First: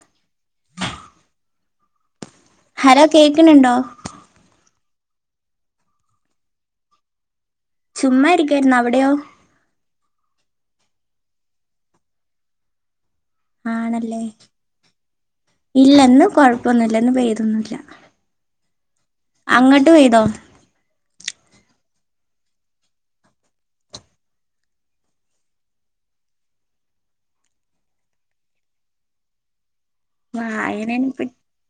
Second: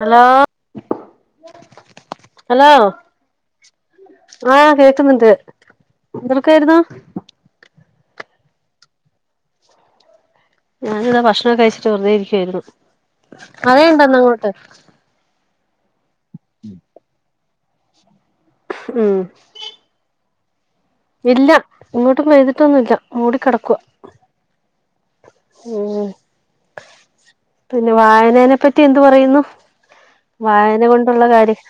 Hello [unintelligible] hello, ആഹ് കേക്കുന്നുണ്ട്, എന്തൊടുക്കായിരുന്നൂ ചുമ്മാ ഇരിക്കായിരുന്നൂ, അവിടെയോ? ഞാനിതാ ഭക്ഷണം ഒക്കെ കഴിച്ചിട്ട് വെറുതെ ഇരിക്കുവായിരുന്നു മഴയുണ്ടോ ഇന്ന് ആണല്ലേ അങ്ങോട്ട് ഇല്ലന്ന് കൊഴപ്പൊന്നുമല്ലന്ന് പെയ്തൊന്ന ഇല്ല ഉം അങ്ങോട്ട് പെയ്തോ ഇല്ല ഇങ്ങോട്ടും പെയ്തിട്ടൊന്നും ഇല്ല മൂടിക്കിടക്കുക ഉം പിന്നെ വായനേനെ പറ്റി എന്ത് പറയുന്നു വായന വായനനിപ്പ കൊണ്ടുള്ള കാര്യം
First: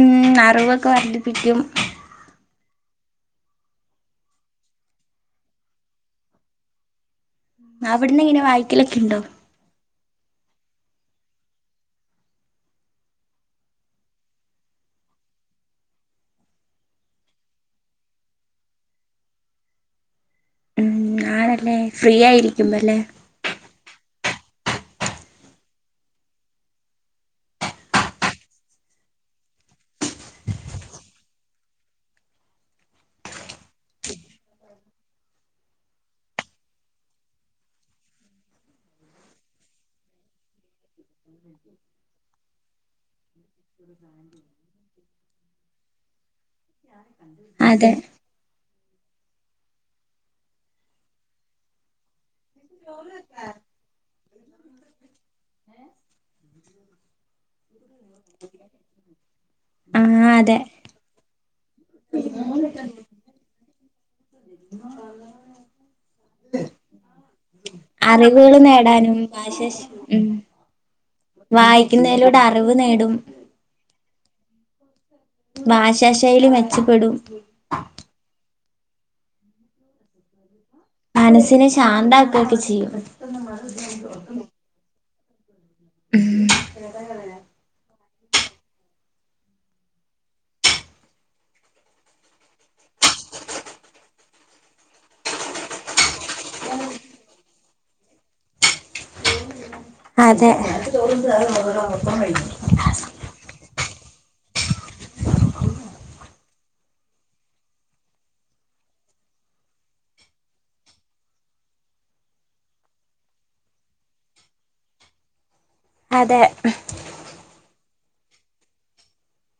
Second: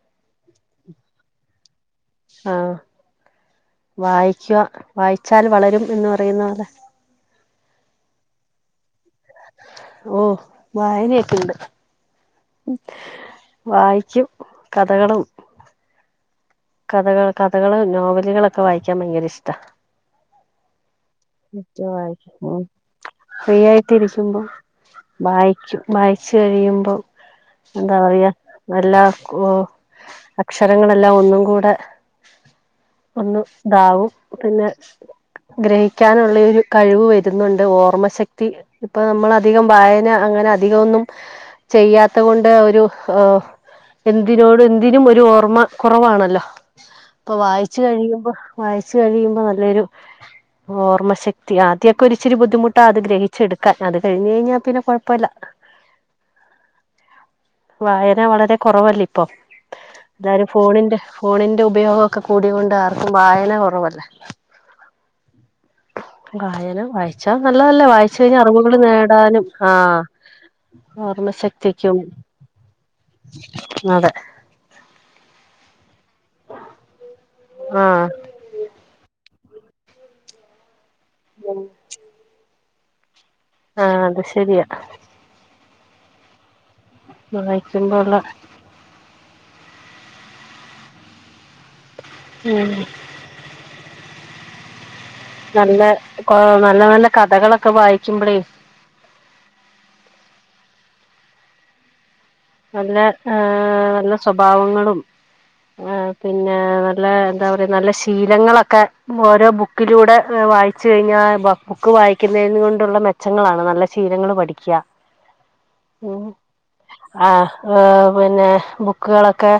ഉം അറിവൊക്കെ വർധിപ്പിക്കും ആ വായിക്കുവ വായിച്ചാൽ വളരും എന്ന് പറയുന്ന അതെ അവിടന്ന് എങ്ങനെ വായിക്കലൊക്കെ ഉണ്ടോ ഓ വായനയൊക്കെ ഇണ്ട് ഉം വായിക്കും കഥകളും കഥകൾ കഥകൾ നോവലുകളൊക്കെ വായിക്കാൻ ഭയങ്കര ഇഷ്ട ഉം ആണല്ലേ ഫ്രീ വായിക്കും ഉം ആയിരിക്കുമ്പോ അല്ലേ ഫ്രീ ആയിട്ട് ഇരി വായിക്കും വായിച്ച കഴിയുമ്പോ എന്താ പറയാ നല്ല അക്ഷരങ്ങളെല്ലാം ഒന്നും കൂടെ ഒന്ന ഇതാവും പിന്നെ ഗ്രഹിക്കാനുള്ള ഒരു കഴിവ് വരുന്നുണ്ട് ഓർമ്മശക്തി ഇപ്പൊ നമ്മൾ അധികം വായന അങ്ങനെ അധികം ഒന്നും ചെയ്യാത്ത കൊണ്ട് ഒരു എന്തിനോട് എന്തിനും ഒരു ഓർമ്മ കുറവാണല്ലോ ഇപ്പൊ വായിച്ച അതെ കഴിയുമ്പോ വായിച്ച കഴിയുമ്പോ നല്ലൊരു ഓർമ്മ ശക്തി ആദ്യമൊക്കെ ഒരു ഇച്ചിർ ബുദ്ധിമുട്ടാത് ഗ്രഹിച്ചെടുക്കാൻ അത് കഴിഞ്ഞു കഴിഞ്ഞാൽ പിന്നെ കുഴപ്പില്ല വായന വളരെ കുറവല്ലേ ഇപ്പൊ ആ എന്തായാലും അതെ ഫോണിന്റെ ഫോണിൻ്റെ റെ ഉപയോഗം കൂടൊണ്ട് ആർക്കും വായന കുറവല്ല വായന വായിച്ചാ നല്ലതല്ലേ വായിച്ച കഴിഞ്ഞാ അറിവുകൾ നേടാനും ആ ഉം ഓർമ്മശക്തിക്കും വായിക്കുന്നതിലൂടെ അറിവ് നേടും അതെ ഭാഷാ ശൈലി മെച്ചപ്പെടും ആ മനസ്സിനെ ശാന്തമാക്കെ ഒക്കെ ചെയ്യു ച [unintelligible] മാര ധാൻ ആഹ് അത് പോത്ത ശരിയാ [unintelligible] ഉം വായിക്കുമ്പോള്ള ഉം നല്ല നല്ല നല്ല കഥകളൊക്കെ വായിക്കുമ്പളേ അതെ നല്ല ഏ നല്ല സ്വഭാവങ്ങളും പിന്നെ നല്ല എന്താ പറയാ നല്ല ശീലങ്ങളൊക്കെ ഓരോ ബുക്കിലൂടെ വായിച്ചു കഴിഞ്ഞാൽ ബുക്ക് വായിക്കുന്നന് കൊണ്ടുള്ള മെച്ചങ്ങളാണ് നല്ല ശീലങ്ങൾ പഠിക്കുക അതെ ഏ പിന്നെ ബുക്കുകളൊക്കെ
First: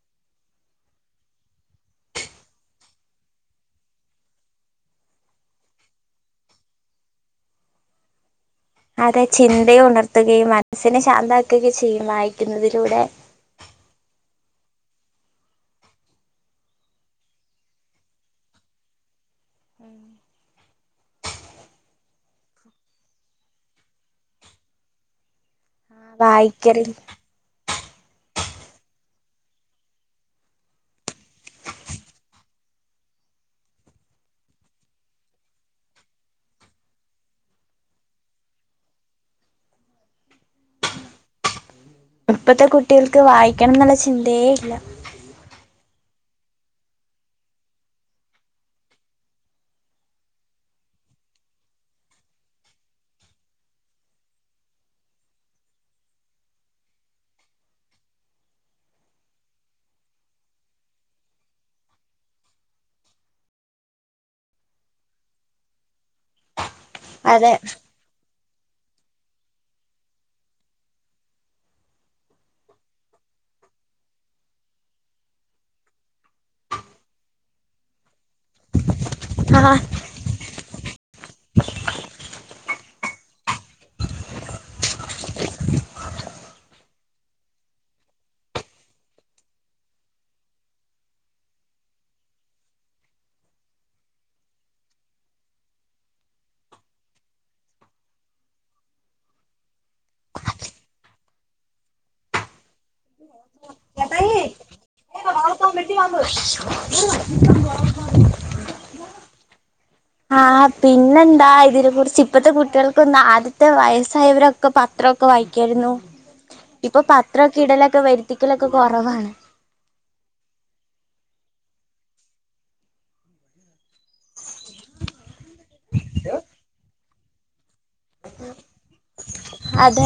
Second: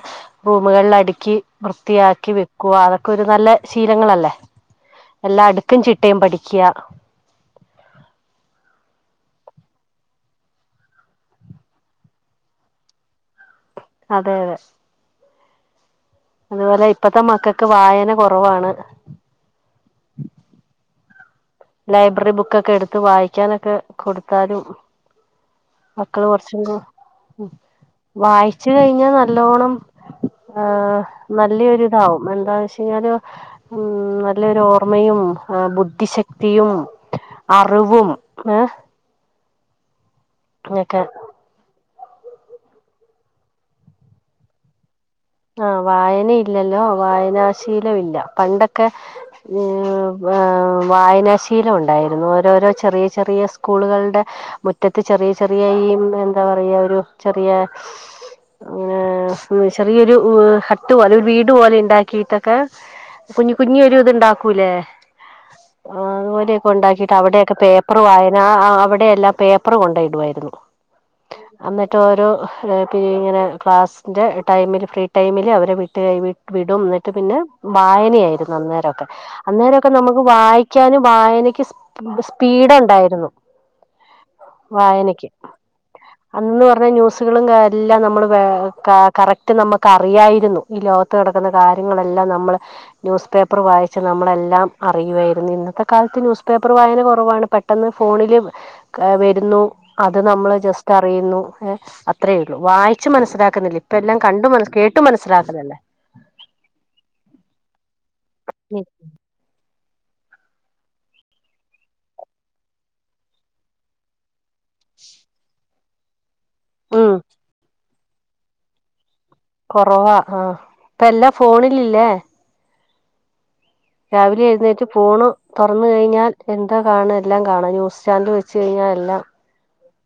റൂമുകളിൽ അടുക്കി വൃത്തിയാക്കി വെക്കുക അതൊക്കെ ഒരു നല്ല ശീലങ്ങളല്ലേ എല്ലാം അടുക്കും ചിട്ടയും പഠിക്കുക അതെ ചിന്തയെ ഉണർത്തുകയും മനസ്സിനെ ശാന്തക്കുകയും ചെയ്യും വായിക്കുന്നതിലൂടെ അതെ അതെ അതുപോലെ ഇപ്പത്തെ മക്കൾക്ക് വായന കുറവാണ് ലൈബ്രറി ബുക്കൊക്കെ എടുത്ത് വായിക്കാനൊക്കെ കൊടുത്താലും മക്കള് കുറച്ച വായിക്കറി [unintelligible] വായിച്ച് കഴിഞ്ഞ നല്ലോണം നല്ലൊരിതാവും എന്താന്ന് വെച്ച കഴിഞ്ഞാല് ഉം നല്ലരു ഓർമ്മയും ബുദ്ധിശക്തി ശക്തിയും അറിവും ഏഹ് അങ്ങൊക്കെ ഇപ്പത്തെ കുട്ടികൾക്ക് വായിക്കണം എന്നുള്ള ചിന്തയേ ഇല്ല ആ വായനയില്ലല്ലോ വായനാശീലം ഇല്ല പണ്ടൊക്കെ വായനാശീലം ഉണ്ടായിരുന്നു ഓരോരോ ചെറിയ ചെറിയ സ്കൂളുകളുടെ മുറ്റത്ത് ചെറിയ ചെറിയ ഈ എന്താ പറയാ ഒരു ചെറിയ [unintelligible] ചെിയൊരു ഹട്ട് പോലെ ഒരു വീട് പോലെ ഉണ്ടാക്കിട്ടൊക്കെ കുഞ്ഞി കുഞ്ഞി ഒരു ഇത്ണ്ടാക്കൂലേ അതുപോലെ ഉണ്ടാക്കിട്ട് അതെ അവിടെയക്കെ പേപ്പർ വായന അവിടെ എല്ലാം പേപ്പർ കൊണ്ടയിടുമായിരുന്നു എന്നിട്ട് ഓരൊ പിരിഡിങ്ങനെ ക്ലാസിന്റെ ടൈമില് ഫ്രീ ടൈമില് അവരെ വിട്ടി കൈ വിടും എന്നിട്ട് പിന്നെ വായനയായിരുന്നു അന്നേരൊക്കെ ആഹ് അന്നേരമൊക്കെ നമുക്ക് വായിക്കാനും വായനക്ക് സ്പീ സ്പീഡ് ഇണ്ടായിരുന്നു വായനക്ക് അന്ന് പറഞ്ഞ ന്യൂസുകളും കാര്യ എല്ലാം നമ്മള് കാ കറക്റ്റ് നമുക്ക് അറിയായിരുന്നു ഈ ലോകത്ത് നടക്കുന്ന കാര്യങ്ങളെല്ലാം നമ്മള് ന്യൂസ് പേപ്പറ് വായിച്ച് നമ്മളെല്ലാം അറിയുവായിരുന്നു ഇന്നത്തെ കാലത്ത് ന്യൂസ് പേപ്പറ് വായന കൊറവാണ് പെട്ടെന്ന് ഫോണിലും വരുന്നു അത് നമ്മള് ജസ്റ്റ് അറിയുന്നുഏ അത്രേയുള്ളൂ വായി കുച്ച് മനസ്സിലാക്കുന്നില്ലേ കട്ട വത്ത മിട്ടി വ [unintelligible] അ [unintelligible] ആ പിന്നെന്താ ഇതിനെ കുറിച്ച് ഇപ്പത്തെ കുട്ടികൾക്കൊന്ന ആദ്യത്തെ വയസ്സായവരക്കെ ഒക്കെ പത്രമൊക്കെ വായിക്കായിരുന്നു ഇപ്പൊ ഉം പത്രക്കിടല ഒക്കെ വരുത്തിക്കലൊക്കെ കുറവാണ് കൊറവാ ആ ഇപ്പ എല്ലാ ഫോണിലല്ലേ രാവിലെ എഴുന്നേറ്റ് ഫോണ് തുറന്ന് കഴിഞ്ഞാൽ എന്താ കാണ എല്ലാം കാണാ ബസ് സ്റ്റാൻഡ് [unintelligible] വെച്ച് കഴിഞ്ഞാൽ എല്ലാം അതെ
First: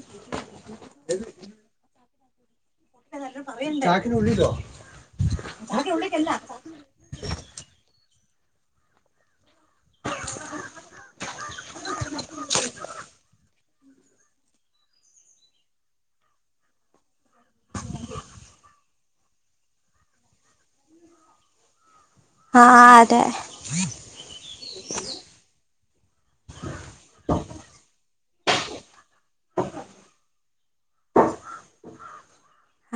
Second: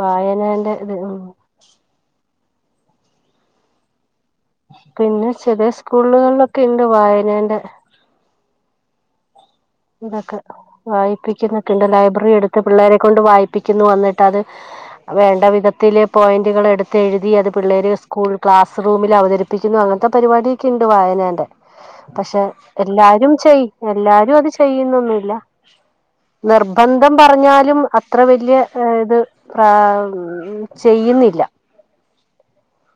വായനേന്റെ ഇത് ഉം ട്ടല്ലും ഭവയല്ല [inaudible] [unintelligible] പിന്നെ ചെറിയ സ്കൂളുകളിലൊക്കെ ഇണ്ട് വായനേന്റെ ഇതൊക്കെ വായിപ്പിക്കുന്നുക്കെയിണ്ട് ലൈബ്രറി എടുത്ത് പിള്ളേരെ കൊണ്ട് വായിപ്പിക്കുന്നു അന്നിട്ട് അത് വേണ്ട വിധത്തില് പോയിന്റുകൾ എടുത്ത് എഴുതി അത് പിള്ളേര് സ്കൂൾ ക്ലാസ് റൂമില് അവതരിപ്പിക്കുന്നു അങ്ങനത്തെ പരിപാടിയൊക്കെ ഇണ്ട് വായനേന്റെ പക്ഷെ ആഹ് അതെ എല്ലാരും ചെയ്യ എല്ലാരും അത് ചെയ്യ ചെയ്യുന്നൊന്നുവില്ല നിർബന്ധം പറഞ്ഞാലും അത അത്ര വല്ല്യ ഏ ഇത് പ്രാ മം ചെയ്യുന്നില്ല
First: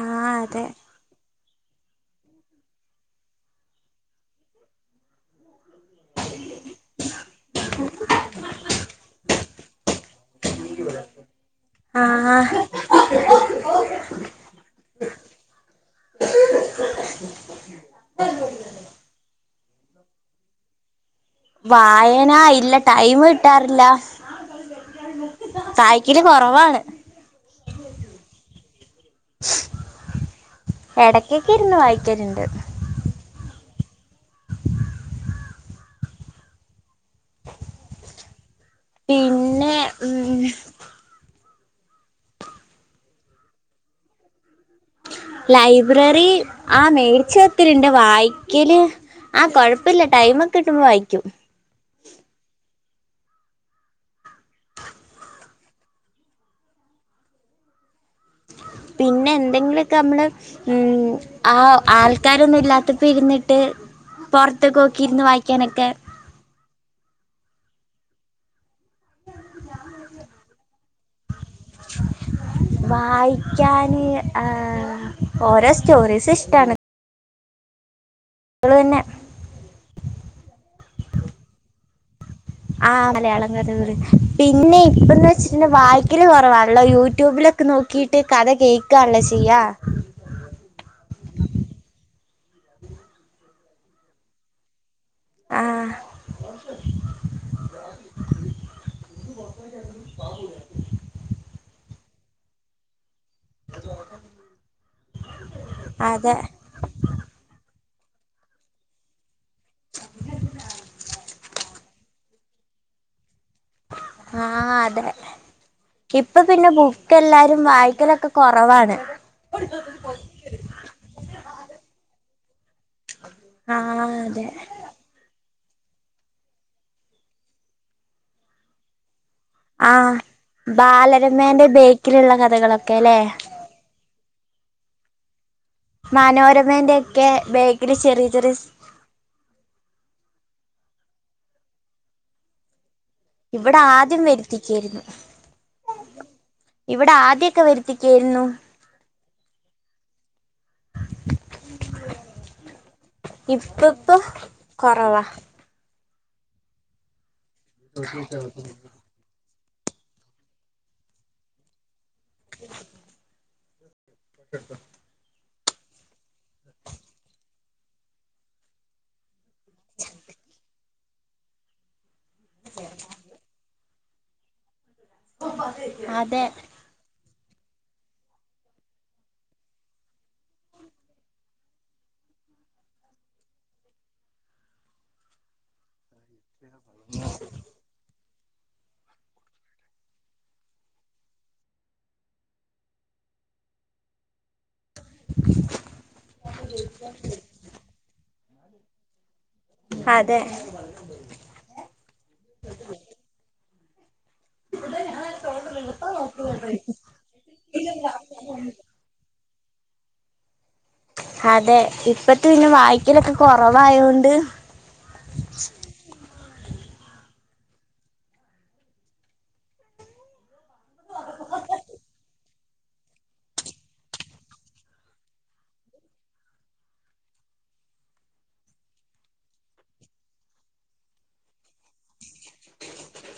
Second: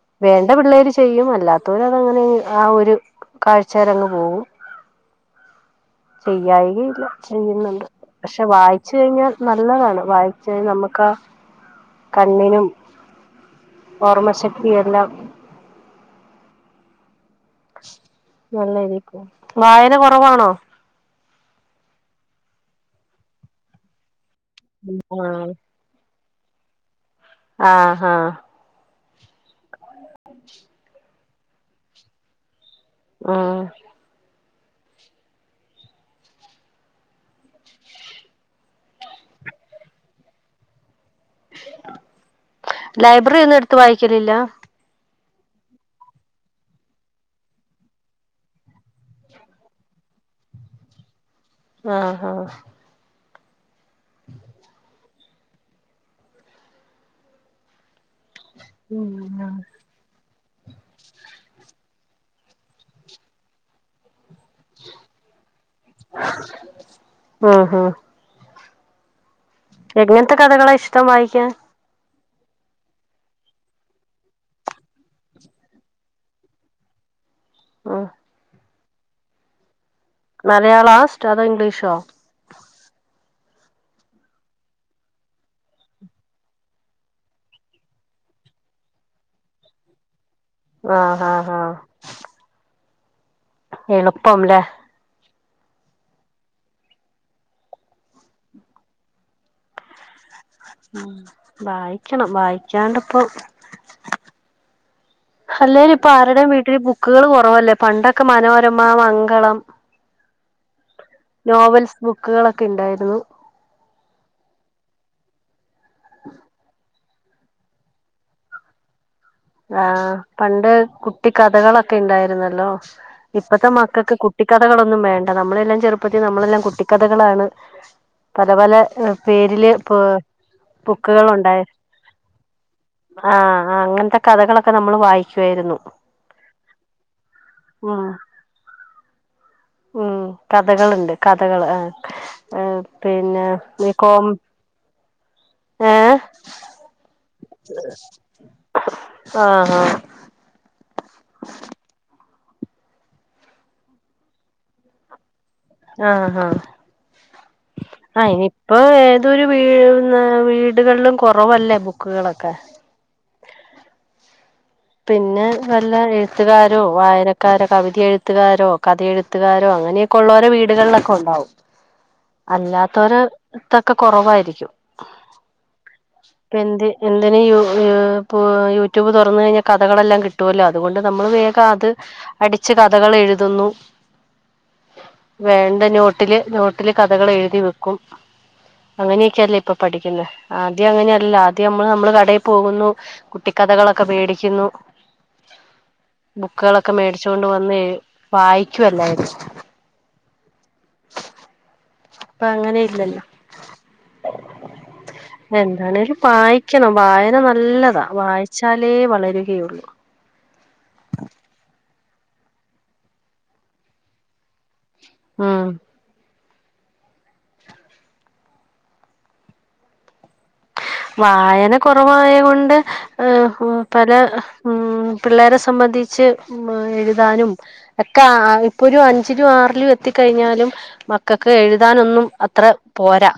ആഹ് വേണ്ട അതെ പിള്ളേര് ചെയ്യും അല്ലാത അത്തൂര അതങ്ങനെ അങ്ങ് ആ ഒരു കാഴ്ച്ചേലങ്ങ് പോവും ചെയ്യായികയില്ല ചെയ്യുന്നുണ്ട് പക്ഷെ വായിച്ച് കഴിഞ്ഞാൽ നല്ലതാണ് വായിച്ചാൽ നമുക്ക് ആഹ് കണ്ണിനും ഓർമ്മ ശക്തി എല്ലാം നല്ലയിരിക്കും വായന കൊറവാണോ വായന ഇല്ല ടൈമ് കിട്ടാറില്ല ആ ക്കല് കൊറവാണ് ആഹ് ഹാ എടക്കൊക്കെ ഇര്ന്ന് വായിക്കര്ണ്ട്. ആഹ് പിന്നെ. ഉമ് ലൈബ്രറി ഒന്നും എടുത്ത് വായിക്കലില്ലാ? ലൈബ്രറി ആ മേടിച്ച ഒത്തിരിണ്ട്. വായിക്കല് ആ കൊഴപ്പില്ല. ടൈമൊക്കെ കിട്ടുമ്പോ വായിക്കും. ആഹ് ഹാ പിന്നെ ഉം എന്തെങ്കിലൊക്കെ മ്മള് ഉം ആ ആൾക്കാരൊന്നും ഇല്ലാത്തപ്പോ ഇര്ന്നിട്ട് പൊറത്ത്ക്കോക്കിരിന്ന് വായിക്കാനൊക്കെ ആഹ് ഹ എങ്ങൻത്തെ കഥകളാ ഇഷ് ടം വായ്ക്കാൻ? വായിക്കാന് ഏഹ് ഓരോ സ്റ്റോറീസ് ഇഷ്ടാണ്. ആഹ് ള് പിന്നെ മലയാളാ ഷ്ടം? അതോ ഇംഗ്ലീഷോ? ആ മലയാളം കഥകള് പിന്നെ ഇപ്പന്ന്വെച്ചിട്ടണ്ട വായ്ക്കല് കൊറവാണ്ല്ലോ യൂട്യൂബിലൊക്കെ നോക്കിട്ട് കഥ കേൾക്കാൺല്ലോ ചെയ്യാ. ആഹ് ഹാ ഹാ എളുപ്പം ല്ലേ ആഹ് ഉം വായിക്കണം. വായിക്കാണ്ട് അപ്പൊ അല്ലേല് ഇപ്പ അതെ ആരുടെം വീട്ടില് ബുക്കുകൾ കുറവല്ലേ പണ്ടൊക്കെ മനോരമാ മംഗളം നോവൽസ് ബുക്കുകളൊക്കെ ഇണ്ടായിരുന്നു ആ അതെ കിപ്പൊ പിന്നെ ബു ക്ക് എല്ലാരും വായിക്കലെക്കെ കൊറവാണ് ആ പണ്ട് കുട്ടിക്കഥകളൊക്കെ ഇണ്ടായിരുന്ന ലോ ഇപ്പത്തെ ആഹ് മക്കക്ക് അതെ കുട്ടിക്കഥകളൊന്നും വേണ്ട നമ്മളെല്ലാം ചെറുപ്പത്തിൽ നമ്മളെല്ലാം കുട്ടിക്കഥകളാണ് പല പല പേരില് ആ ഇപ്പൊ ബുക്കുകൾ ഉണ്ടായി ബാലരമേന്റെ ബേക്കിലുള്ള കഥകളൊക്കേല്ലേ ആഹ് അങ്ങനത്തെ കഥകളൊക്കെ നമ്മള് വായിക്കുവായിരുന്നു മനോരമന്റെ ഒക്കെ ബേക്കില് ഉം ചെറിയ ചെറിയ ഉം കഥകളുണ്ട് കഥകൾ ആ ആ ഇവിടെ ആദ്യം വരുത്തിക്കയായിരുന്നു ഏഹ് ഇവിടെ ആദ്യൊക്കെ വരുത്തിക്കായിരുന്നു ആഹ് ആഹ് ഇപ്പത്ത കുറവാ ആഹ് ആഹ് ആ ഇനിയിപ്പൊ ഏതൊരു വീഴ്ന്ന വീടുകളിലും കുറവല്ലേ ബൂ ക്കുകളൊക്കെ [unintelligible] പിന്നെ വല്ല എഴുത്തുകാരോ വായനക്കാരോ കവിത എഴുത്തുകാരോ കഥെഴു ത്തുകാരോ അങ്ങനെയൊക്കെ ഉള്ളൂരെ വീടുകളില കൊണ്ടാവും അല്ലാത്തൊരു ത ഒക്കെ കുറവായിരിക്കും അതെ അതിന് യു പു യൂട്യൂബ് തുറന്ന് കഴിഞ്ഞാ കഥകളെല്ലാം കിട്ടുമല്ലോ അതുകൊണ്ട് നമ്മൾ വേഗം അത് അടിച്ച് കഥകൾ എഴുതുന്നു വേണ്ട നോ ട്ടില് നോട്ടില് കഥകൾ എഴുതി വെക്കും അങ്ങനെയൊക്കെയല്ലേ ഇപ്പൊ പഠിക്കുന്നത് ആദ്യം അങ്ങനെയല്ല ആദ്യം നമ്മൾ നമ്മള് കടയിൽ പോകുന്നു കുട്ടിക്കഥകളൊക്കെ വേടി ക്കുന്നു ബുക്കുകളൊക്കെ മേടിച്ചു കൊണ്ട് വന്ന് ഏഴ് വായിക്കുവല്ലായിരുന്നു അതെ ഇപ്പ അങ്ങനെ ഇല്ലല്ലോ എന്താണേലും വായിക്കണം വായന നല്ലതാ വായിച്ചാലേ വളരു കേയുള്ളൂ അതെ ഇ ഇപ്പളത്തെ പിന്നെ വായിക്കലൊക്കെ കൊറവായൊണ്ട് ഉം വായന കുറവായ കൊണ്ട് ഏഹ് പല ഉം പിള്ളേരെ സംബന്ധിച്ച് എഴുതാനും ഒക്കെ ഇപ്പൊ ഒരു അഞ്ചിലും ആറിലും എത്തിക്കഴിഞ്ഞാലും മക്കൾക്ക് എഴുതാനൊന്നും അത്ര പോരാ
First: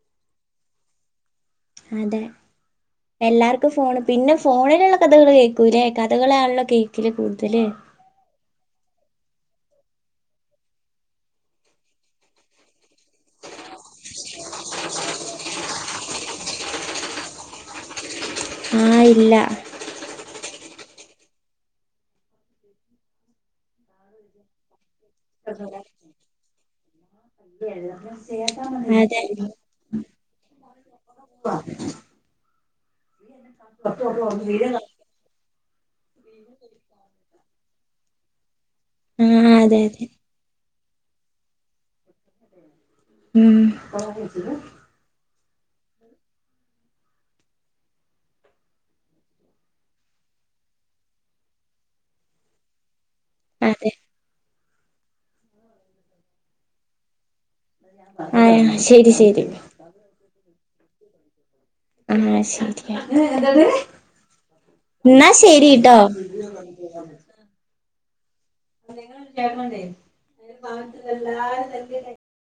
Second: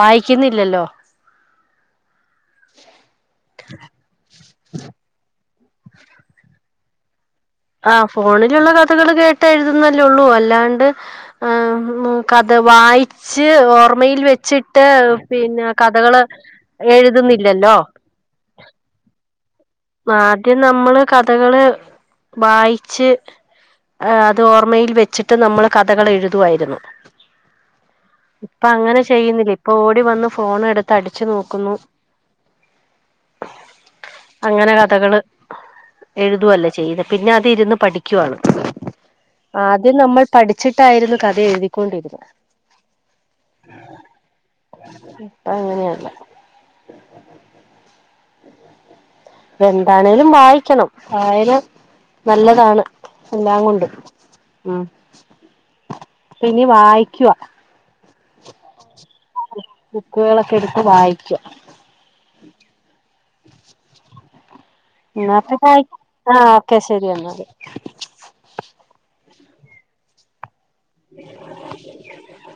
വായിക്കുന്നില്ലല്ലോ അതെ എല്ലാർക്കും ഫോണ് പിന്നെ സ്‌ ഫോണിലുള്ള കഥകള് കേക്കൂലേ കഥകളാണല്ലോ കേക്കില് കൂടു ആ ഫോണിലുള്ള ക [unintelligible] കഥകൾ കേട്ട എഴുതുന്നല്ലേള്ളൂ അല്ലാണ്ട് കഥ വായിച്ച് ഓർമ്മയിൽ വെച്ചിട്ട് പിന്നെ കഥകള് എഴുതുന്നില്ലല്ലോ ആ ഇല്ല ആദ്യം നമ്മള് കഥകള് വായിച്ച് അത് ഓർമയിൽ വെ വച്ചിട്ട് നമ്മൾ കഥകൾ എഴുതുയിരുന്നു ഇപ്പൊ അങ്ങനെ അതെ ചെയ്യുന്നില്ലേ ആഹ് ഇപ്പൊ ഓടി വന്ന് ഫോൺ എടുത്ത് അടിച്ചു നോക്കുന്നു അങ്ങനെ കഥകള് എഴുതുല്ലേ ചെയ്ത പിന്നെ അതി ഇരുന്ന് പഠി ക്കുവാണ് അതെ ആദ്യം അതെ നമ്മൾ പഠി ച്ചിട്ടായിരുന്നു കഥ എഴുതിക്കൊണ്ടിരുന്ന്. ഉം അങ്ങനെയല്ല. എന്താണേലും വായിക്കണം, വായന നല്ലതാണ്. എല്ലാംകൊണ്ടും. അതെ ഉം പ്പ ഇനി വായിക്കുവ. ആ ശരി, ശരി. വായിച്ചോ. ആഹ് ശരിയാ. ഏ ഏതാണ്? ഇന്നത്തെ കാല ആഹ് ഓക്കെ ശെരി എന്നാല്. നിങ്ങള് [unintelligible] ചെയ്യും [unintelligible] [unintelligible]